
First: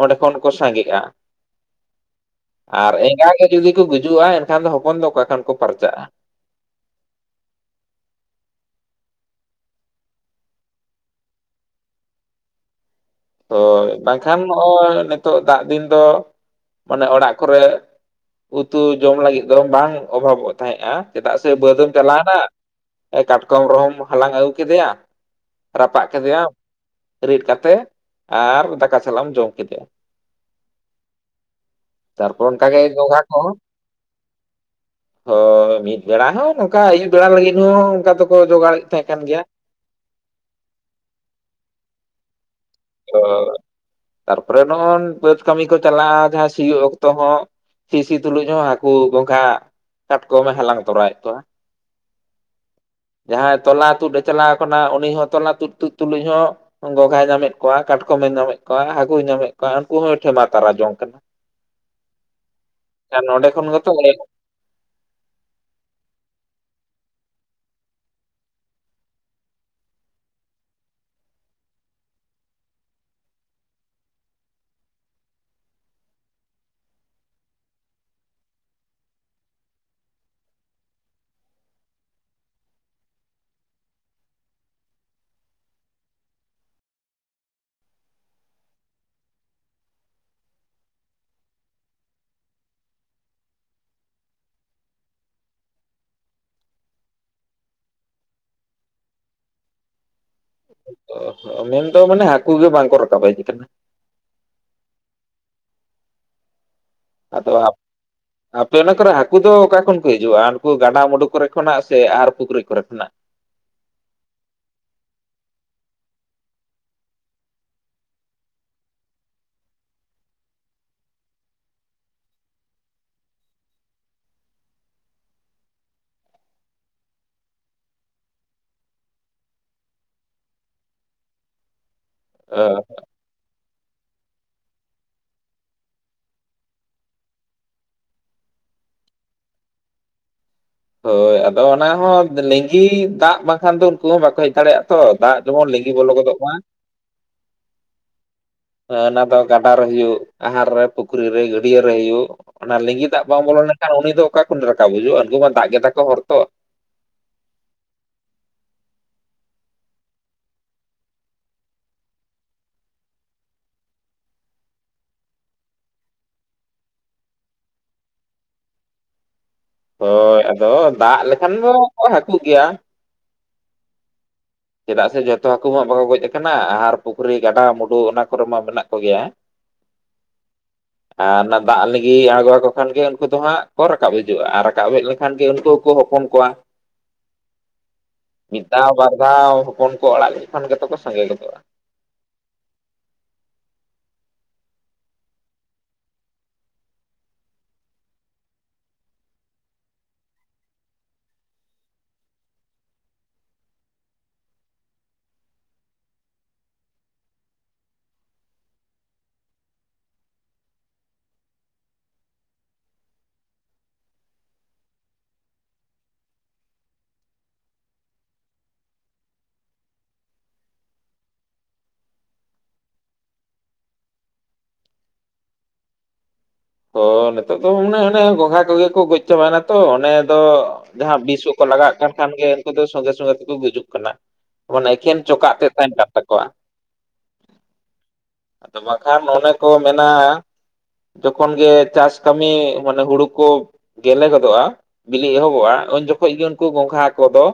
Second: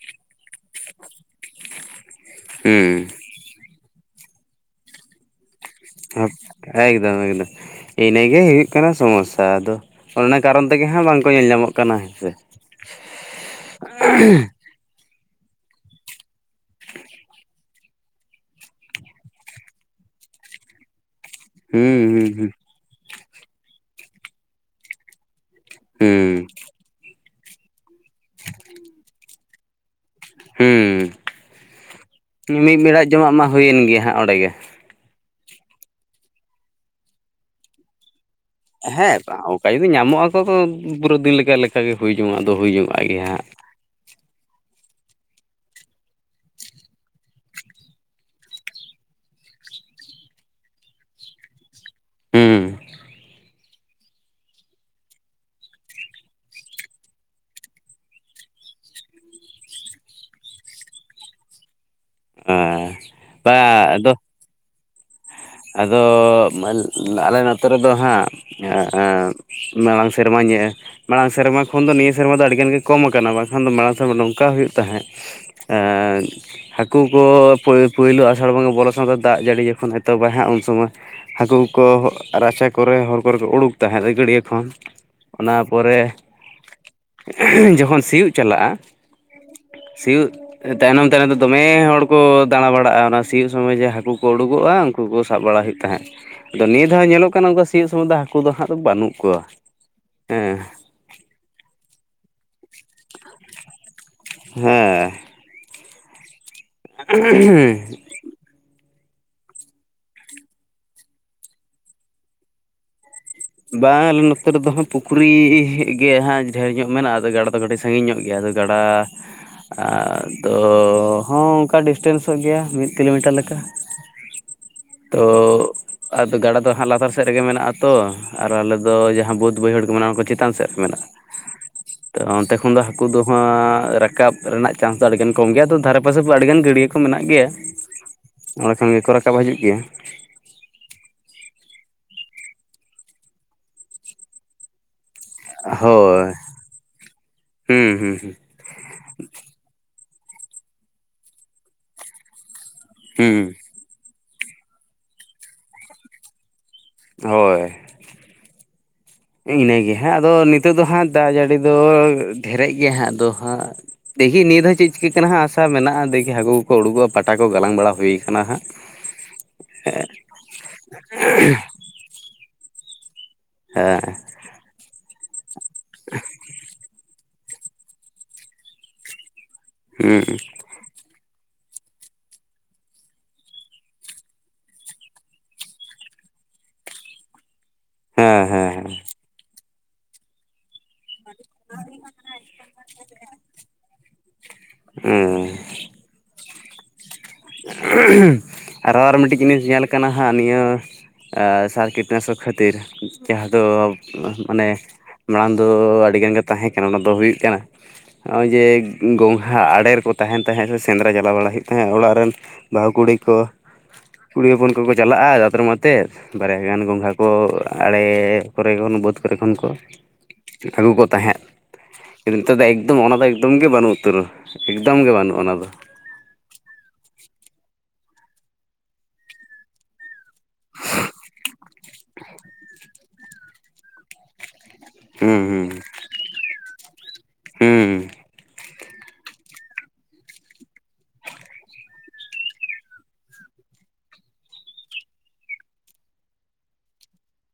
ᱚᱸᱰᱮ ᱠᱷᱚᱱ ᱠᱚ ᱥᱟᱸᱜᱮᱜᱼᱟ᱾ ᱟᱨ ᱦᱩᱸ ᱮᱸᱜᱟ ᱜᱮ ᱡᱩᱫᱤ ᱠᱚ ᱜᱩᱡᱩᱜᱼᱟ ᱮᱱᱠᱷᱟᱱ ᱫᱚ ᱦᱚᱯᱚᱱ ᱫᱚ ᱚᱠᱟ ᱠᱷᱟᱱ ᱠᱚ ᱯᱟᱨᱪᱟᱜᱼᱟ᱾ ᱦᱮᱸ ᱮᱠᱫᱚᱢ ᱮᱠᱫᱚᱢ᱾ ᱤᱱᱟᱹᱜᱮ ᱦᱩᱭᱩᱜ ᱠᱟᱱᱟ ᱥᱚᱢᱚᱥᱟ, ᱟᱫᱚ ᱚᱱᱮ ᱚᱱᱟ ᱠᱟᱨᱚᱱ ᱛᱮᱜᱮ ᱦᱟᱸᱜ ᱵᱟᱝᱠᱚ ᱧᱮᱞ ᱧᱟᱢᱚᱜ ᱠᱟᱱᱟ ᱦᱮᱸᱥᱮ᱾ ᱦᱳᱭ ᱵᱟᱝᱠᱷᱟᱱ ᱱᱚᱜᱼᱚᱭ ᱱᱤᱛᱳ ᱫᱟᱜ ᱫᱤᱱ ᱫᱚ ᱢᱟᱱᱮ ᱚᱲᱟᱜ ᱠᱚᱨᱮ ᱩᱛᱩ ᱡᱚᱢ ᱞᱟᱹᱜᱤᱫ ᱫᱚ ᱵᱟᱝ ᱚᱵᱷᱟᱵᱚᱜ ᱛᱟᱦᱮᱸᱱᱟ ᱪᱮᱫᱟᱜ ᱥᱮ ᱵᱟᱹᱫ ᱮᱢ ᱦᱩᱸ ᱪᱟᱞᱟᱣᱱᱟ, ᱦᱩᱸ ᱮ ᱠᱟᱴᱠᱚᱢ ᱨᱮᱦᱚᱸᱢ ᱦᱟᱞᱟᱝ ᱟᱹᱜᱩ ᱠᱮᱫᱮᱭᱟ ᱨᱟᱯᱟᱜ ᱦᱩᱸ ᱠᱮᱫᱮᱭᱟᱢ ᱨᱤᱫ ᱠᱟᱛᱮᱜ ᱟᱨ ᱫᱟᱠᱟ ᱥᱟᱞᱟᱜ ᱮᱢ ᱡᱚᱢ ᱠᱮᱫᱮᱭᱟ᱾ ᱛᱟᱨᱯᱚᱨ ᱦᱩᱸ ᱢᱤᱫ ᱚᱱᱠᱟᱜᱮ ᱵᱮᱲᱟ ᱜᱚᱸᱜᱷᱟ ᱡᱚᱢᱟᱜ ᱢᱟ ᱠᱚᱦᱚᱸ ᱦᱩᱭᱮᱱ ᱜᱮᱭᱟ ᱦᱟᱸᱜ ᱚᱸᱰᱮ ᱜᱮ᱾ ᱦᱳᱭ ᱢᱤᱫ ᱵᱮᱲᱟ ᱦᱚᱸ ᱱᱚᱝᱠᱟ ᱟᱭᱩᱵ ᱵᱮᱲᱟ ᱞᱟᱹᱜᱤᱫ ᱦᱚᱸ ᱚᱝᱠᱟ ᱫᱚ ᱦᱮᱸ ᱚᱠᱟ ᱡᱩᱫᱤ ᱧᱟᱢᱚᱜ ᱟᱠᱟ ᱛᱚ ᱯᱩᱨᱟᱹ ᱫᱤᱱ ᱞᱮᱠᱟ ᱞᱮᱠᱟ ᱜᱮ ᱦᱩᱭ ᱡᱚᱝᱜ ᱫᱚ ᱦᱩᱭ ᱡᱚᱝᱼᱟ᱾ ᱚ ᱛᱟᱨᱯᱚᱨᱮ ᱱᱚᱜᱼᱚᱱ ᱵᱟᱹᱫᱽ ᱠᱟᱹᱢᱤ ᱠᱚ ᱪᱟᱞᱟᱜᱼᱟ ᱡᱟᱦᱟᱸ ᱥᱤᱭᱳᱜ ᱚᱠᱛᱚ ᱦᱚᱸ, ᱴᱤᱥᱤ ᱛᱩᱞᱩᱡ ᱦᱚᱸ ᱦᱳᱠᱳ ᱜᱚᱸᱝᱜᱷᱟ ᱠᱟᱴᱚᱠᱚᱢ ᱮ ᱦᱟᱞᱟᱝ ᱛᱚᱨᱟᱣᱮᱫ ᱠᱚᱣᱟ ᱾ ᱦᱩᱸ᱾ ᱡᱟᱦᱟᱸᱭ ᱛᱚᱞᱟ ᱛᱩᱫ ᱮ ᱪᱟᱞᱟᱣ ᱠᱟᱱᱟ ᱩᱱᱤ ᱦᱚᱸ ᱛᱚᱞᱟ ᱛᱩᱫ ᱛᱩᱫ ᱛᱩᱞᱩᱡ ᱦᱚᱸ ᱜᱚᱸᱝᱜᱷᱟᱭ ᱧᱟᱢᱮᱜ ᱠᱚᱣᱟ ᱠᱟᱴᱠᱚᱢᱮ ᱧᱟᱢᱮᱜ ᱠᱚᱣᱟ, ᱦᱟᱠᱳᱭ ᱧᱟᱢᱮᱜ ᱠᱚᱣᱟ ᱩᱱᱠᱩ ᱦᱚᱸᱭ ᱴᱷᱮᱢᱟ ᱛᱟᱨᱟ ᱡᱚᱝ ᱠᱟᱱᱟ᱾ ᱟᱨ ᱾ ᱱᱚᱰᱮ ᱵᱟ ᱠᱷᱚᱱ ᱜᱮᱛᱚ [inaudible] ᱟᱫᱚ ᱟᱫᱚ ᱢᱟᱹᱞ ᱟᱞᱮ ᱱᱚᱛᱮ ᱨᱮᱫᱚ ᱦᱟᱸᱜ ᱟᱸ ᱢᱟᱲᱟᱝ ᱥᱮᱨᱢᱟ ᱧᱮ ᱢᱟᱲᱟᱝ ᱥᱮᱨᱢᱟ ᱠᱷᱚᱱ ᱫᱚ ᱱᱤᱭᱟᱹ ᱥᱮᱨᱢᱟ ᱫᱚ ᱟᱹᱰᱤ ᱜᱟᱱ ᱜᱮ ᱠᱚᱢ ᱟᱠᱟᱱᱟ ᱵᱟᱝᱠᱷᱟᱱ ᱫᱚ ᱢᱟᱲᱟᱝ ᱥᱮᱨᱢᱟ ᱱᱚᱝᱠᱟ ᱦᱩᱭᱩᱜ ᱛᱟᱦᱮᱸᱜ ᱮᱸ ᱦᱟᱹᱠᱩ ᱠᱚ ᱯᱩᱭ ᱯᱩᱭᱞᱩ ᱟᱥᱟᱲ ᱵᱚᱸᱜᱟ ᱵᱚᱞᱚ ᱥᱟᱶᱛᱮ ᱫᱟᱜ ᱡᱟᱹᱲᱤ ᱡᱚᱠᱷᱚᱱ ᱮᱛᱚᱵᱭ ᱦᱟᱸᱜ ᱩᱱ ᱥᱩᱢᱚᱭ ᱦᱟᱹᱠᱩ ᱠᱚ ᱨᱟᱪᱟ ᱠᱚᱨᱮ ᱦᱚᱨ ᱠᱚᱨᱮ ᱠᱚ ᱳᱰᱳᱠ ᱛᱟᱸᱦᱮᱸᱫ ᱨᱟᱹᱜᱟᱹᱨᱤᱭᱟᱹ ᱠᱷᱚᱱ, ᱚᱱᱟ ᱯᱚᱨᱮ ᱡᱚᱠᱷᱚᱱ ᱥᱤᱭᱩᱜ ᱪᱟᱞᱟᱜᱼᱟ ᱥᱤᱭᱩᱜ ᱛᱟᱭᱱᱚᱢ ᱛᱟᱭᱱᱚᱢ ᱛᱮ ᱫᱚᱢᱮ ᱦᱚᱲ ᱠᱚ ᱫᱟᱬᱟ ᱵᱟᱲᱟᱜᱼᱟ ᱚᱱᱟ ᱥᱤᱭᱩᱜ ᱥᱩᱢᱚᱭ ᱡᱮ ᱦᱟᱹᱠᱩ ᱠᱚ ᱳᱰᱳᱜᱚᱜᱼᱟ ᱦᱟᱹᱠᱩ ᱠᱚ ᱥᱟᱵ ᱵᱟᱲᱟ ᱦᱩᱭᱩᱜ ᱛᱟᱸᱦᱮᱫ ᱟᱫᱚ ᱱᱤᱭᱟᱹ ᱫᱷᱟᱣ ᱧᱮᱞᱚᱜ ᱠᱟᱱᱟ ᱚᱱᱠᱟ ᱥᱤᱭᱩᱜ ᱥᱩᱢᱚᱭ ᱫᱚ ᱦᱟᱹᱠᱩ ᱫᱚ ᱦᱟᱸᱜ ᱫᱚ ᱵᱟᱹᱱᱩᱜ ᱠᱚᱣᱟ, ᱦᱮᱸ ᱾ ᱚ ᱢᱮᱱᱫᱚ ᱢᱟᱱᱮ ᱦᱟᱠᱩ ᱜᱮ ᱵᱟᱝᱠᱚ ᱨᱟᱠᱟᱵ ᱦᱮᱡ ᱟᱠᱟᱱᱟ ᱾ ᱦᱮᱸ᱾ ᱟᱫᱚ [unintelligible] ᱟᱯᱮ ᱚᱱᱟ ᱠᱚᱨᱮ ᱦᱟᱠᱩ ᱫᱚ ᱚᱠᱟ ᱠᱷᱚᱱ ᱠᱚ ᱦᱤᱡᱩᱜᱼᱟ ᱩᱱᱠᱩ ᱜᱟᱰᱟ ᱢᱩᱰᱩ ᱠᱚᱨᱮ ᱠᱷᱚᱱᱟᱜ ᱥᱮ ᱟᱦᱟᱨ ᱯᱩᱠᱷᱨᱤ ᱠᱚᱨᱮ ᱠᱷᱚᱱᱟᱜ ᱾ ᱵᱟᱝ ᱟᱞᱮ ᱱᱚᱛᱮ ᱨᱮᱫᱚ ᱦᱟᱸᱜ ᱯᱩᱠᱷᱨᱤ ᱜᱮ ᱦᱟᱸᱜ ᱡᱷᱟᱹᱞ ᱧᱚᱜ ᱢᱮᱱᱟᱜᱼᱟ ᱟᱫᱚ ᱜᱟᱰᱟ ᱫᱚ ᱠᱟᱹᱴᱤᱡ ᱥᱟᱺᱜᱤᱧ ᱧᱚᱜ ᱜᱮᱭᱟ ᱟᱫᱚ ᱜᱟᱰᱟ ᱟᱫᱚ ᱦᱚᱸ ᱚᱱᱠᱟ ᱰᱤᱥᱴᱮᱱᱥᱚᱜ ᱜᱮᱭᱟ ᱢᱤᱫ ᱠᱤᱞᱚᱢᱤᱴᱟᱨ ᱞᱮᱠᱟ ᱾ [inaudible] ᱛᱚ ᱟᱫᱚ ᱜᱟᱰᱟ ᱫᱚ ᱦᱟᱸᱜ ᱞᱟᱛᱟᱨ ᱥᱮᱫ ᱨᱮᱜᱮ ᱢᱮᱱᱟᱜ ᱟᱛᱚ ᱟᱨ ᱟᱞᱮ ᱫᱚ ᱡᱟᱸᱦᱟᱸ ᱵᱟᱹᱫᱽ ᱵᱟᱹᱭᱦᱟᱹᱲ ᱠᱚ ᱢᱮᱱᱟᱜᱼᱟ ᱚᱱᱟᱠᱚ ᱪᱮᱛᱟᱱ ᱥᱮᱫ ᱨᱮ ᱢᱮᱱᱟᱜᱼᱟ ᱛᱚ ᱚᱱᱛᱮ ᱠᱷᱚᱱ ᱫᱚ ᱚ ᱦᱟᱹᱠᱩ ᱫᱚᱸ ᱦᱟᱸᱜ ᱨᱟᱠᱟᱵ ᱨᱮᱱᱟᱜ ᱪᱟᱱᱥ ᱫᱚ ᱟᱹᱰᱤᱜᱟᱱ ᱠᱚᱢ ᱜᱮᱭᱟ ᱟᱫᱚ ᱫᱷᱟᱨᱮ ᱯᱟᱥᱮ ᱟᱹᱰᱤᱜᱟᱱ ᱜᱟᱹᱰᱤᱭᱟᱹ ᱠᱚ ᱢᱮᱱᱟᱜ ᱜᱮᱭᱟ [inaudible] ᱚᱸᱱᱰᱮ ᱠᱷᱚᱱ ᱜᱮᱠᱚ ᱨᱟᱠᱟᱵ ᱦᱤᱡᱩᱜ ᱜᱮᱭᱟ ᱾ ᱦᱳᱭ ᱟᱫᱚ ᱚᱱᱟ ᱦᱚᱸ ᱞᱤᱸᱜᱤ ᱫᱟᱜ ᱵᱟᱝᱠᱷᱟᱱ ᱫᱚ ᱩᱱᱠᱩ ᱦᱚᱸ ᱵᱟᱠᱚ ᱦᱮᱡ ᱫᱟᱲᱮᱭᱟᱜᱼᱟ ᱛᱚ ᱾ ᱦᱳᱭ ᱦᱩᱸ ᱦᱩᱸ ᱦᱩᱸ ᱾ ᱦᱳᱭ ᱚᱱᱟ ᱫᱚ ᱜᱟᱰᱟ ᱨᱮ ᱦᱩᱭᱩᱜ ᱟᱦᱟᱨ ᱨᱮ ᱯᱩᱠᱷᱨᱤ ᱨᱮ ᱜᱟᱹᱰᱤᱭᱟᱹ ᱨᱮ ᱦᱩᱭᱩᱜ ᱚᱱᱟ ᱞᱤᱸᱜᱤ ᱫᱟᱜ ᱦᱩᱸ ᱵᱟᱝ ᱵᱚᱞᱚᱞᱮᱱ ᱮᱠᱷᱟᱱ ᱩᱱᱤ ᱫᱚ ᱚᱠᱟ ᱠᱷᱚᱱ ᱨᱟᱠᱟᱵ ᱦᱤᱡᱩᱜᱼᱟ ᱩᱱᱠᱩ ᱢᱟ ᱫᱟᱜᱽ ᱜᱮ ᱛᱟᱠᱚ ᱦᱚᱨ ᱛᱚ ᱾ ᱦᱳᱭ ᱾ ᱤᱱᱟᱹᱜᱮ ᱦᱟᱸᱜ ᱟᱫᱚ ᱱᱤᱛᱚᱜ ᱫᱚ ᱦᱟᱸᱜ ᱫᱟᱜ ᱡᱟᱹᱲᱤ ᱫᱚ ᱰᱷᱮᱨᱮᱜᱽ ᱜᱮᱭᱟ ᱦᱟᱸᱜ ᱟᱫᱚ ᱦᱟᱸᱜ ᱫᱮᱠᱷᱤ ᱱᱤᱭᱟᱹ ᱫᱷᱟᱣ ᱪᱮᱫ ᱪᱤᱠᱟᱹᱜ ᱠᱟᱱᱟ ᱟᱥᱟ ᱢᱮᱱᱟᱜᱼᱟ ᱫᱮᱠᱷᱤ ᱦᱟᱹᱠᱩ ᱠᱚᱠᱚ ᱚᱰᱳᱜᱚᱜᱼᱟ ᱯᱟᱴᱟ ᱠᱚ ᱜᱟᱞᱟᱝ ᱵᱟᱲᱟ ᱦᱩᱭᱠᱟᱱᱟ ᱦᱟᱸᱜ ᱾ ᱦᱳᱭ ᱟᱫᱚ ᱫᱟᱜ ᱞᱮᱠᱷᱟᱱ ᱫᱚ ᱦᱟᱹᱠᱩᱜ ᱜᱮᱭᱟ ᱾ ᱦᱮᱸ ᱾ ᱪᱮᱫᱟᱜ ᱥᱮ ᱡᱚᱛᱚ ᱦᱟᱹᱠᱩ ᱢᱟ ᱵᱟᱠᱚ ᱜᱚᱡ ᱠᱟᱱᱟ ᱟᱦᱟᱨ, ᱯᱩᱠᱷᱨᱤ ᱜᱟᱰᱟᱢᱩᱰᱩ ᱚᱱᱟ ᱠᱚᱨᱮ ᱢᱟ ᱢᱮᱱᱟᱜ ᱠᱚᱜᱮᱭᱟ ᱾ ᱦᱩᱸ᱾ [inaudible] ᱟᱨ ᱚᱱᱟ ᱫᱟᱜ ᱞᱤᱸᱜᱤ ᱟᱬᱜᱳᱣᱟᱠᱚ ᱠᱷᱟᱱ ᱜᱮ ᱩᱱᱠᱩ ᱫᱚ ᱦᱟᱸᱜ ᱠᱚ ᱨᱟᱠᱟᱵ ᱦᱤᱡᱩᱜᱼᱟ ᱟᱨ ᱨᱟᱠᱟᱵ ᱦᱮᱡ ᱞᱮᱱᱠᱷᱟᱱ ᱜᱮ ᱩᱱᱠᱩ ᱠᱩ ᱦᱚᱯᱚᱱ ᱠᱚᱣᱟᱱ ᱦᱮᱸ ᱢᱤᱫ ᱦᱮᱸ ᱫᱷᱟᱣ ᱦᱮᱸ ᱵᱟᱨ ᱫᱷᱟᱣ ᱦᱚᱯᱚᱱ ᱠᱚ ᱟᱲᱟᱜ ᱞᱮᱠᱷᱟᱱ ᱜᱮᱛᱚ ᱠᱚ ᱥᱟᱺᱜᱮ ᱜᱚᱫᱚᱜᱼᱟ ᱾ ᱦᱮᱸ ᱾ ᱟᱨᱚ ᱟᱨ ᱢᱤᱫᱴᱮᱱ ᱡᱤᱱᱤᱥ ᱧᱮᱞ ᱟᱠᱟᱱᱟ ᱦᱟᱸᱜ ᱱᱤᱭᱟᱹ ᱟ ᱥᱟᱨ ᱠᱤᱴᱱᱟᱥᱚᱠ ᱠᱷᱟᱹᱛᱤᱨ ᱡᱟᱸᱦᱟᱸ ᱫᱚ ᱢᱟᱱᱮ ᱢᱟᱲᱟᱝ ᱫᱚ ᱟᱹᱰᱤᱜᱟᱱ ᱜᱮ ᱛᱟᱸᱦᱮᱸ ᱠᱟᱱᱟ ᱚᱱᱟ ᱫᱚ ᱦᱩᱭᱩᱜ ᱠᱟᱱᱟ ᱱᱚᱜᱼᱚᱭ ᱡᱮ ᱜᱚᱝᱜᱷᱟ ᱟᱲᱮᱨᱮᱠᱚ ᱛᱟᱦᱮᱱ ᱛᱟᱦᱮᱸᱫ ᱥᱮ ᱥᱮᱸᱫᱽᱨᱟ ᱪᱟᱞᱟᱣ ᱵᱟᱲᱟ ᱦᱩᱭᱩᱜ ᱛᱟᱦᱮᱸᱫ ᱚᱲᱟᱜ ᱨᱮᱱ ᱵᱟᱹᱦᱩ ᱠᱩᱲᱤ ᱠᱚ ᱠᱩᱲᱤ ᱦᱚᱯᱚᱱ ᱠᱚᱠᱚ ᱪᱟᱞᱟᱜᱼᱟ ᱫᱟᱛᱨᱚᱢ ᱟᱛᱮᱫ ᱵᱟᱨᱭᱟ ᱜᱟᱱ ᱜᱚᱸᱜᱷᱟ ᱠᱚ ᱟᱲᱮ ᱠᱚᱨᱮ ᱠᱷᱚᱱ ᱵᱟᱹᱫᱽ ᱠᱚᱨᱮ ᱠᱷᱚᱱ ᱠᱚ ᱟᱹᱜᱩ ᱠᱚ ᱛᱟᱦᱮᱸᱫ ᱾ ᱱᱮᱛᱟᱨ ᱫᱚ ᱮᱠᱫᱚᱢ ᱚᱱᱟ ᱫᱚ ᱮᱠᱫᱚᱢ ᱜᱮ ᱵᱟᱹᱱᱩᱜ ᱩᱛᱟᱹᱨᱟ ᱮᱠᱫᱚᱢ ᱜᱮ ᱵᱟᱹᱱᱩᱜ-ᱟ ᱚᱱᱟ ᱫᱚ ᱾ ᱚ ᱱᱤᱛᱚᱜ ᱫᱚ ᱚᱱᱮ ᱚᱱᱮ ᱜᱚᱝᱜᱷᱟ ᱠᱚᱜᱮ ᱠᱚ ᱜᱚᱡ ᱪᱟᱵᱟᱭᱱᱟ ᱛᱚ ᱚᱱᱮ ᱫᱚ ᱡᱟᱦᱟᱸ ᱵᱤᱥᱚᱜ ᱠᱚ ᱞᱟᱜᱟᱟᱜ ᱠᱟᱱ ᱠᱷᱟᱱ ᱜᱮ ᱩᱱᱠᱩ ᱫᱚ ᱥᱚᱸᱜᱮ ᱥᱚᱸᱜᱮ ᱛᱮᱠᱚ ᱜᱩᱡᱩᱜ ᱠᱟᱱᱟ ᱢᱟᱱᱮ ᱮᱠᱮᱱ ᱪᱚᱠᱟᱜ ᱦᱩᱸ ᱛᱮᱜ ᱛᱟᱦᱮᱱ ᱠᱟᱱ ᱛᱟᱠᱚᱣᱟ, ᱦᱩᱸ ᱟᱫᱚ ᱵᱟᱠᱷᱟᱱ ᱚᱱᱮ ᱠᱚ ᱢᱮᱱᱟ ᱡᱚᱠᱷᱚᱱ ᱜᱮ ᱪᱟᱥ ᱠᱟᱹᱢᱤ ᱢᱟᱱᱮ ᱦᱩᱲᱩ ᱠᱚ ᱜᱮᱞᱮ ᱜᱚᱫᱚᱜ-ᱟ ᱵᱤᱞᱤ ᱮᱦᱚᱵᱚᱜ-ᱟ ᱩᱱ ᱡᱚᱠᱷᱚᱡ ᱜᱮ ᱩᱱᱠᱩ ᱜᱚᱝᱜᱷᱟ ᱠᱚᱫᱚ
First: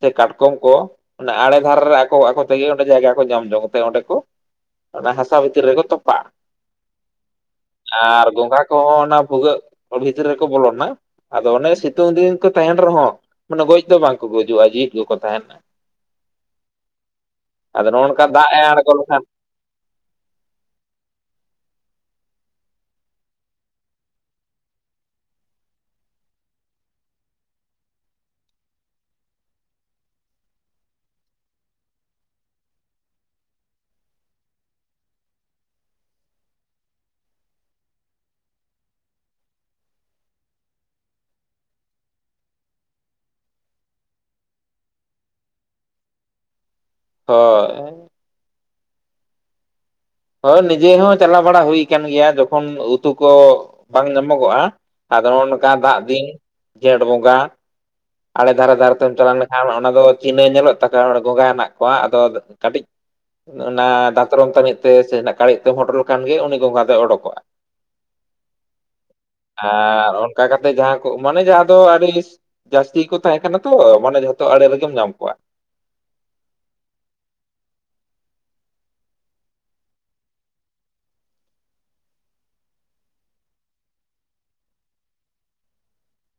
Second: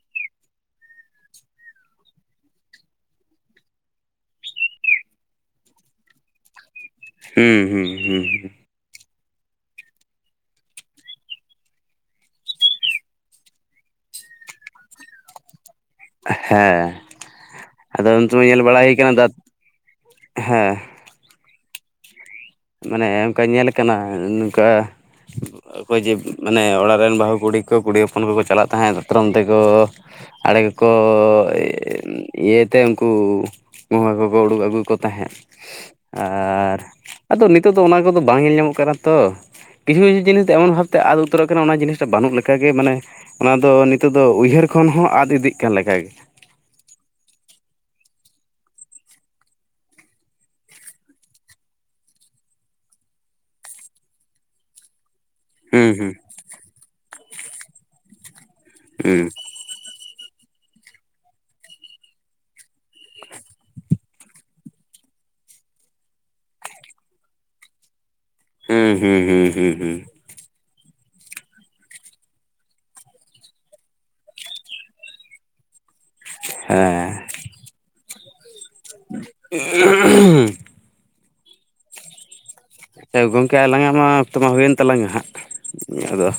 ᱥᱮ ᱠᱟᱴᱠᱚᱢ ᱠᱚ ᱚᱱᱟ ᱟᱲᱮ ᱫᱷᱟᱨᱮ ᱨᱮ ᱟᱠᱚ ᱟᱠᱚ ᱛᱮᱜᱮ ᱚᱸᱰᱮ ᱡᱟᱭᱜᱟ ᱠᱚ ᱧᱟᱢ ᱡᱚᱝ ᱛᱮ ᱚᱸᱰᱮ ᱠᱚ ᱚᱱᱟ ᱦᱟᱸᱥᱟ ᱵᱷᱤᱛᱤᱨ ᱨᱮᱜᱮ ᱛᱚᱯᱟᱜ-ᱟ ᱾ ᱦᱩᱸ ᱾ ᱟᱨ ᱜᱚᱸᱜᱷᱟ ᱠᱚᱦᱚᱸ ᱚᱱᱟ ᱵᱷᱩᱜᱟᱹᱜ ᱵᱷᱤᱛᱨᱤ ᱨᱮᱠᱚ ᱵᱚᱞᱚᱱᱟ ᱾ ᱟᱫᱚ ᱚᱱᱮ ᱥᱤᱛᱩᱝ ᱫᱤᱱ ᱠᱚ ᱛᱟᱦᱮᱱ ᱨᱮᱦᱚᱸ ᱢᱟᱱᱮ ᱜᱚᱡ ᱫᱚ ᱵᱟᱝᱠᱚ ᱜᱩᱡᱩᱜ-ᱟ ᱡᱤᱣᱤᱡ ᱜᱮᱠᱚ ᱛᱟᱦᱮᱱᱟ ᱾ ᱦᱮᱸ ᱱᱚᱜᱼᱚ ᱟᱫᱚ ᱩᱱ ᱱᱚᱝᱠᱟ ᱥᱚᱢᱚᱭ ᱫᱟᱜ ᱮ ᱧᱮᱞ ᱵᱟᱲᱟ ᱟᱬᱜᱚ ᱦᱩᱭ ᱠᱟᱱᱟ ᱞᱮᱠᱷᱟᱱ ᱫᱟᱜ, ᱦᱮᱸ ᱾ ᱢᱟᱱᱮ ᱚᱱᱠᱟ ᱧᱮᱞ ᱠᱟᱱᱟ ᱱᱚᱝᱠᱟ [unintelligible] ᱚᱠᱚᱭ ᱡᱮ ᱢᱟᱱᱮ ᱚᱲᱟᱜ ᱨᱮᱱ ᱵᱟᱹᱦᱩ ᱠᱩᱲᱤ ᱠᱚ ᱠᱩᱲᱤ ᱦᱚᱯᱚᱱ ᱠᱚ ᱠᱚ ᱪᱟᱞᱟᱜ ᱛᱟᱦᱮᱸᱫ ᱫᱟᱛᱨᱚᱢ ᱛᱮᱠᱚ ᱟᱲᱮ ᱠᱚ ᱠᱚ ᱤᱭᱟᱹᱭ ᱛᱮ ᱩᱱᱠᱩ ᱜᱚᱝᱜᱦᱟ ᱠᱚ ᱠᱚ ᱩᱰᱩᱠ ᱟᱹᱜᱩ ᱠᱚ ᱛᱟᱦᱮᱸᱫ ᱟᱨ ᱟᱫᱚ ᱱᱤᱛᱚᱜ ᱫᱚ ᱚᱱᱟ ᱠᱚᱫᱚ ᱵᱟᱝ ᱧᱮᱞ ᱧᱟᱢᱚᱜ ᱠᱟᱱᱟ ᱛᱚ ᱾ ᱠᱤᱪᱷᱩ ᱠᱤᱪᱷ ᱡᱤᱱᱤᱥ ᱫᱚ ᱮᱢᱚᱱ ᱵᱷᱟᱵ ᱛᱮ ᱟᱫ ᱩᱛᱟᱹᱨᱚᱜ ᱠᱟᱱᱟ ᱚᱱᱟ ᱡᱤᱱᱤᱥᱴᱟᱜ ᱵᱟᱹᱱᱩᱜ ᱞᱮᱠᱟ ᱜᱮ ᱢᱟᱱᱮ ᱚᱱᱟ ᱫᱚ ᱱᱤᱛᱚᱜ ᱫᱚ ᱩᱭᱦᱟᱹᱨ ᱠᱷᱚᱱ ᱦᱚᱸ ᱟᱫ ᱤᱫᱤᱜ ᱠᱟᱱ ᱞᱮᱠᱟ ᱜᱮ ᱾ ᱦᱳᱭ ᱾ ᱦᱳᱭ ᱱᱤᱡᱮ ᱦᱚᱸ ᱪᱟᱞᱟᱣ ᱵᱟᱲᱟ ᱦᱩᱭᱩ ᱟᱠᱟᱱ ᱜᱮᱭᱟ ᱡᱚᱠᱷᱚᱱ ᱩᱛᱩ ᱠᱚ ᱵᱟᱝ ᱧᱟᱢᱚᱜᱚᱜ-ᱟ ᱾ ᱟᱫᱚ ᱱᱚᱜ-ᱚ ᱱᱚᱝᱠᱟ ᱦᱩᱸ ᱫᱟᱜ ᱦᱩᱸ ᱫᱤᱱ ᱡᱷᱮᱸᱴ ᱵᱚᱸᱜᱟ ᱟᱲᱮ ᱫᱷᱟᱨᱮ ᱫᱷᱟᱨᱮ ᱛᱮᱢ ᱦᱩᱸ ᱪᱟᱞᱟᱣ ᱞᱮᱱᱠᱷᱟᱱ ᱚᱱᱟ ᱫᱚ ᱪᱤᱱᱦᱟᱹ ᱧᱮᱞᱚᱜ ᱛᱟᱠᱚᱣᱟ ᱚᱸᱰᱮ ᱜᱚᱝᱜᱟ ᱦᱮᱱᱟᱜ ᱠᱚᱣᱟ ᱟᱫᱚ ᱠᱟᱹᱴᱤᱡ ᱚᱱᱟ ᱫᱟᱛᱨᱚᱢ ᱛᱟᱹᱱᱤᱡ ᱛᱮ ᱥᱮ ᱠᱟᱲᱮᱡ ᱛᱮᱢ ᱦᱚᱴᱚᱨ ᱞᱮᱠᱷᱟᱱ ᱜᱮ ᱩᱱᱤ ᱜᱚᱝᱜᱟ ᱫᱚᱭ ᱚᱰᱳᱚᱠᱚᱜ-ᱟ ᱾ ᱦᱩᱸ ᱦᱩᱸ ᱦᱩᱸ ᱦᱩᱸ ᱦᱩᱸ ᱟᱨ ᱚᱱᱠᱟ ᱠᱟᱛᱮ ᱡᱟᱦᱟᱸ ᱠᱚ ᱢᱟᱱᱮ ᱡᱟᱦᱟᱸ ᱫᱚ ᱟᱹᱰᱤ ᱡᱟᱹᱥᱛᱤ ᱠᱚ ᱛᱟᱦᱮᱸ ᱠᱟᱱᱟ ᱛᱚ ᱢᱟᱱᱮ ᱡᱷᱚᱛᱚ ᱟᱲᱮ ᱨᱮᱜᱮᱢ ᱧᱟᱢ ᱠᱚᱣᱟ ᱾ ᱦᱮᱸ ᱾ [unintelligible] ᱮ ᱜᱚᱢᱠᱮ ᱟᱞᱟᱝ-ᱟᱜ ᱢᱟ ᱚᱠᱛᱚ ᱢᱟ ᱦᱩᱭᱮᱱ ᱛᱟᱞᱟᱝᱟ ᱦᱟᱸᱜ ᱟᱫᱚ ᱾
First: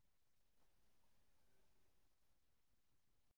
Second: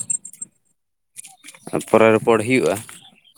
ᱯᱚᱨᱮ ᱨᱚᱯᱚᱲ ᱦᱩᱭᱩᱜ-ᱟ ᱾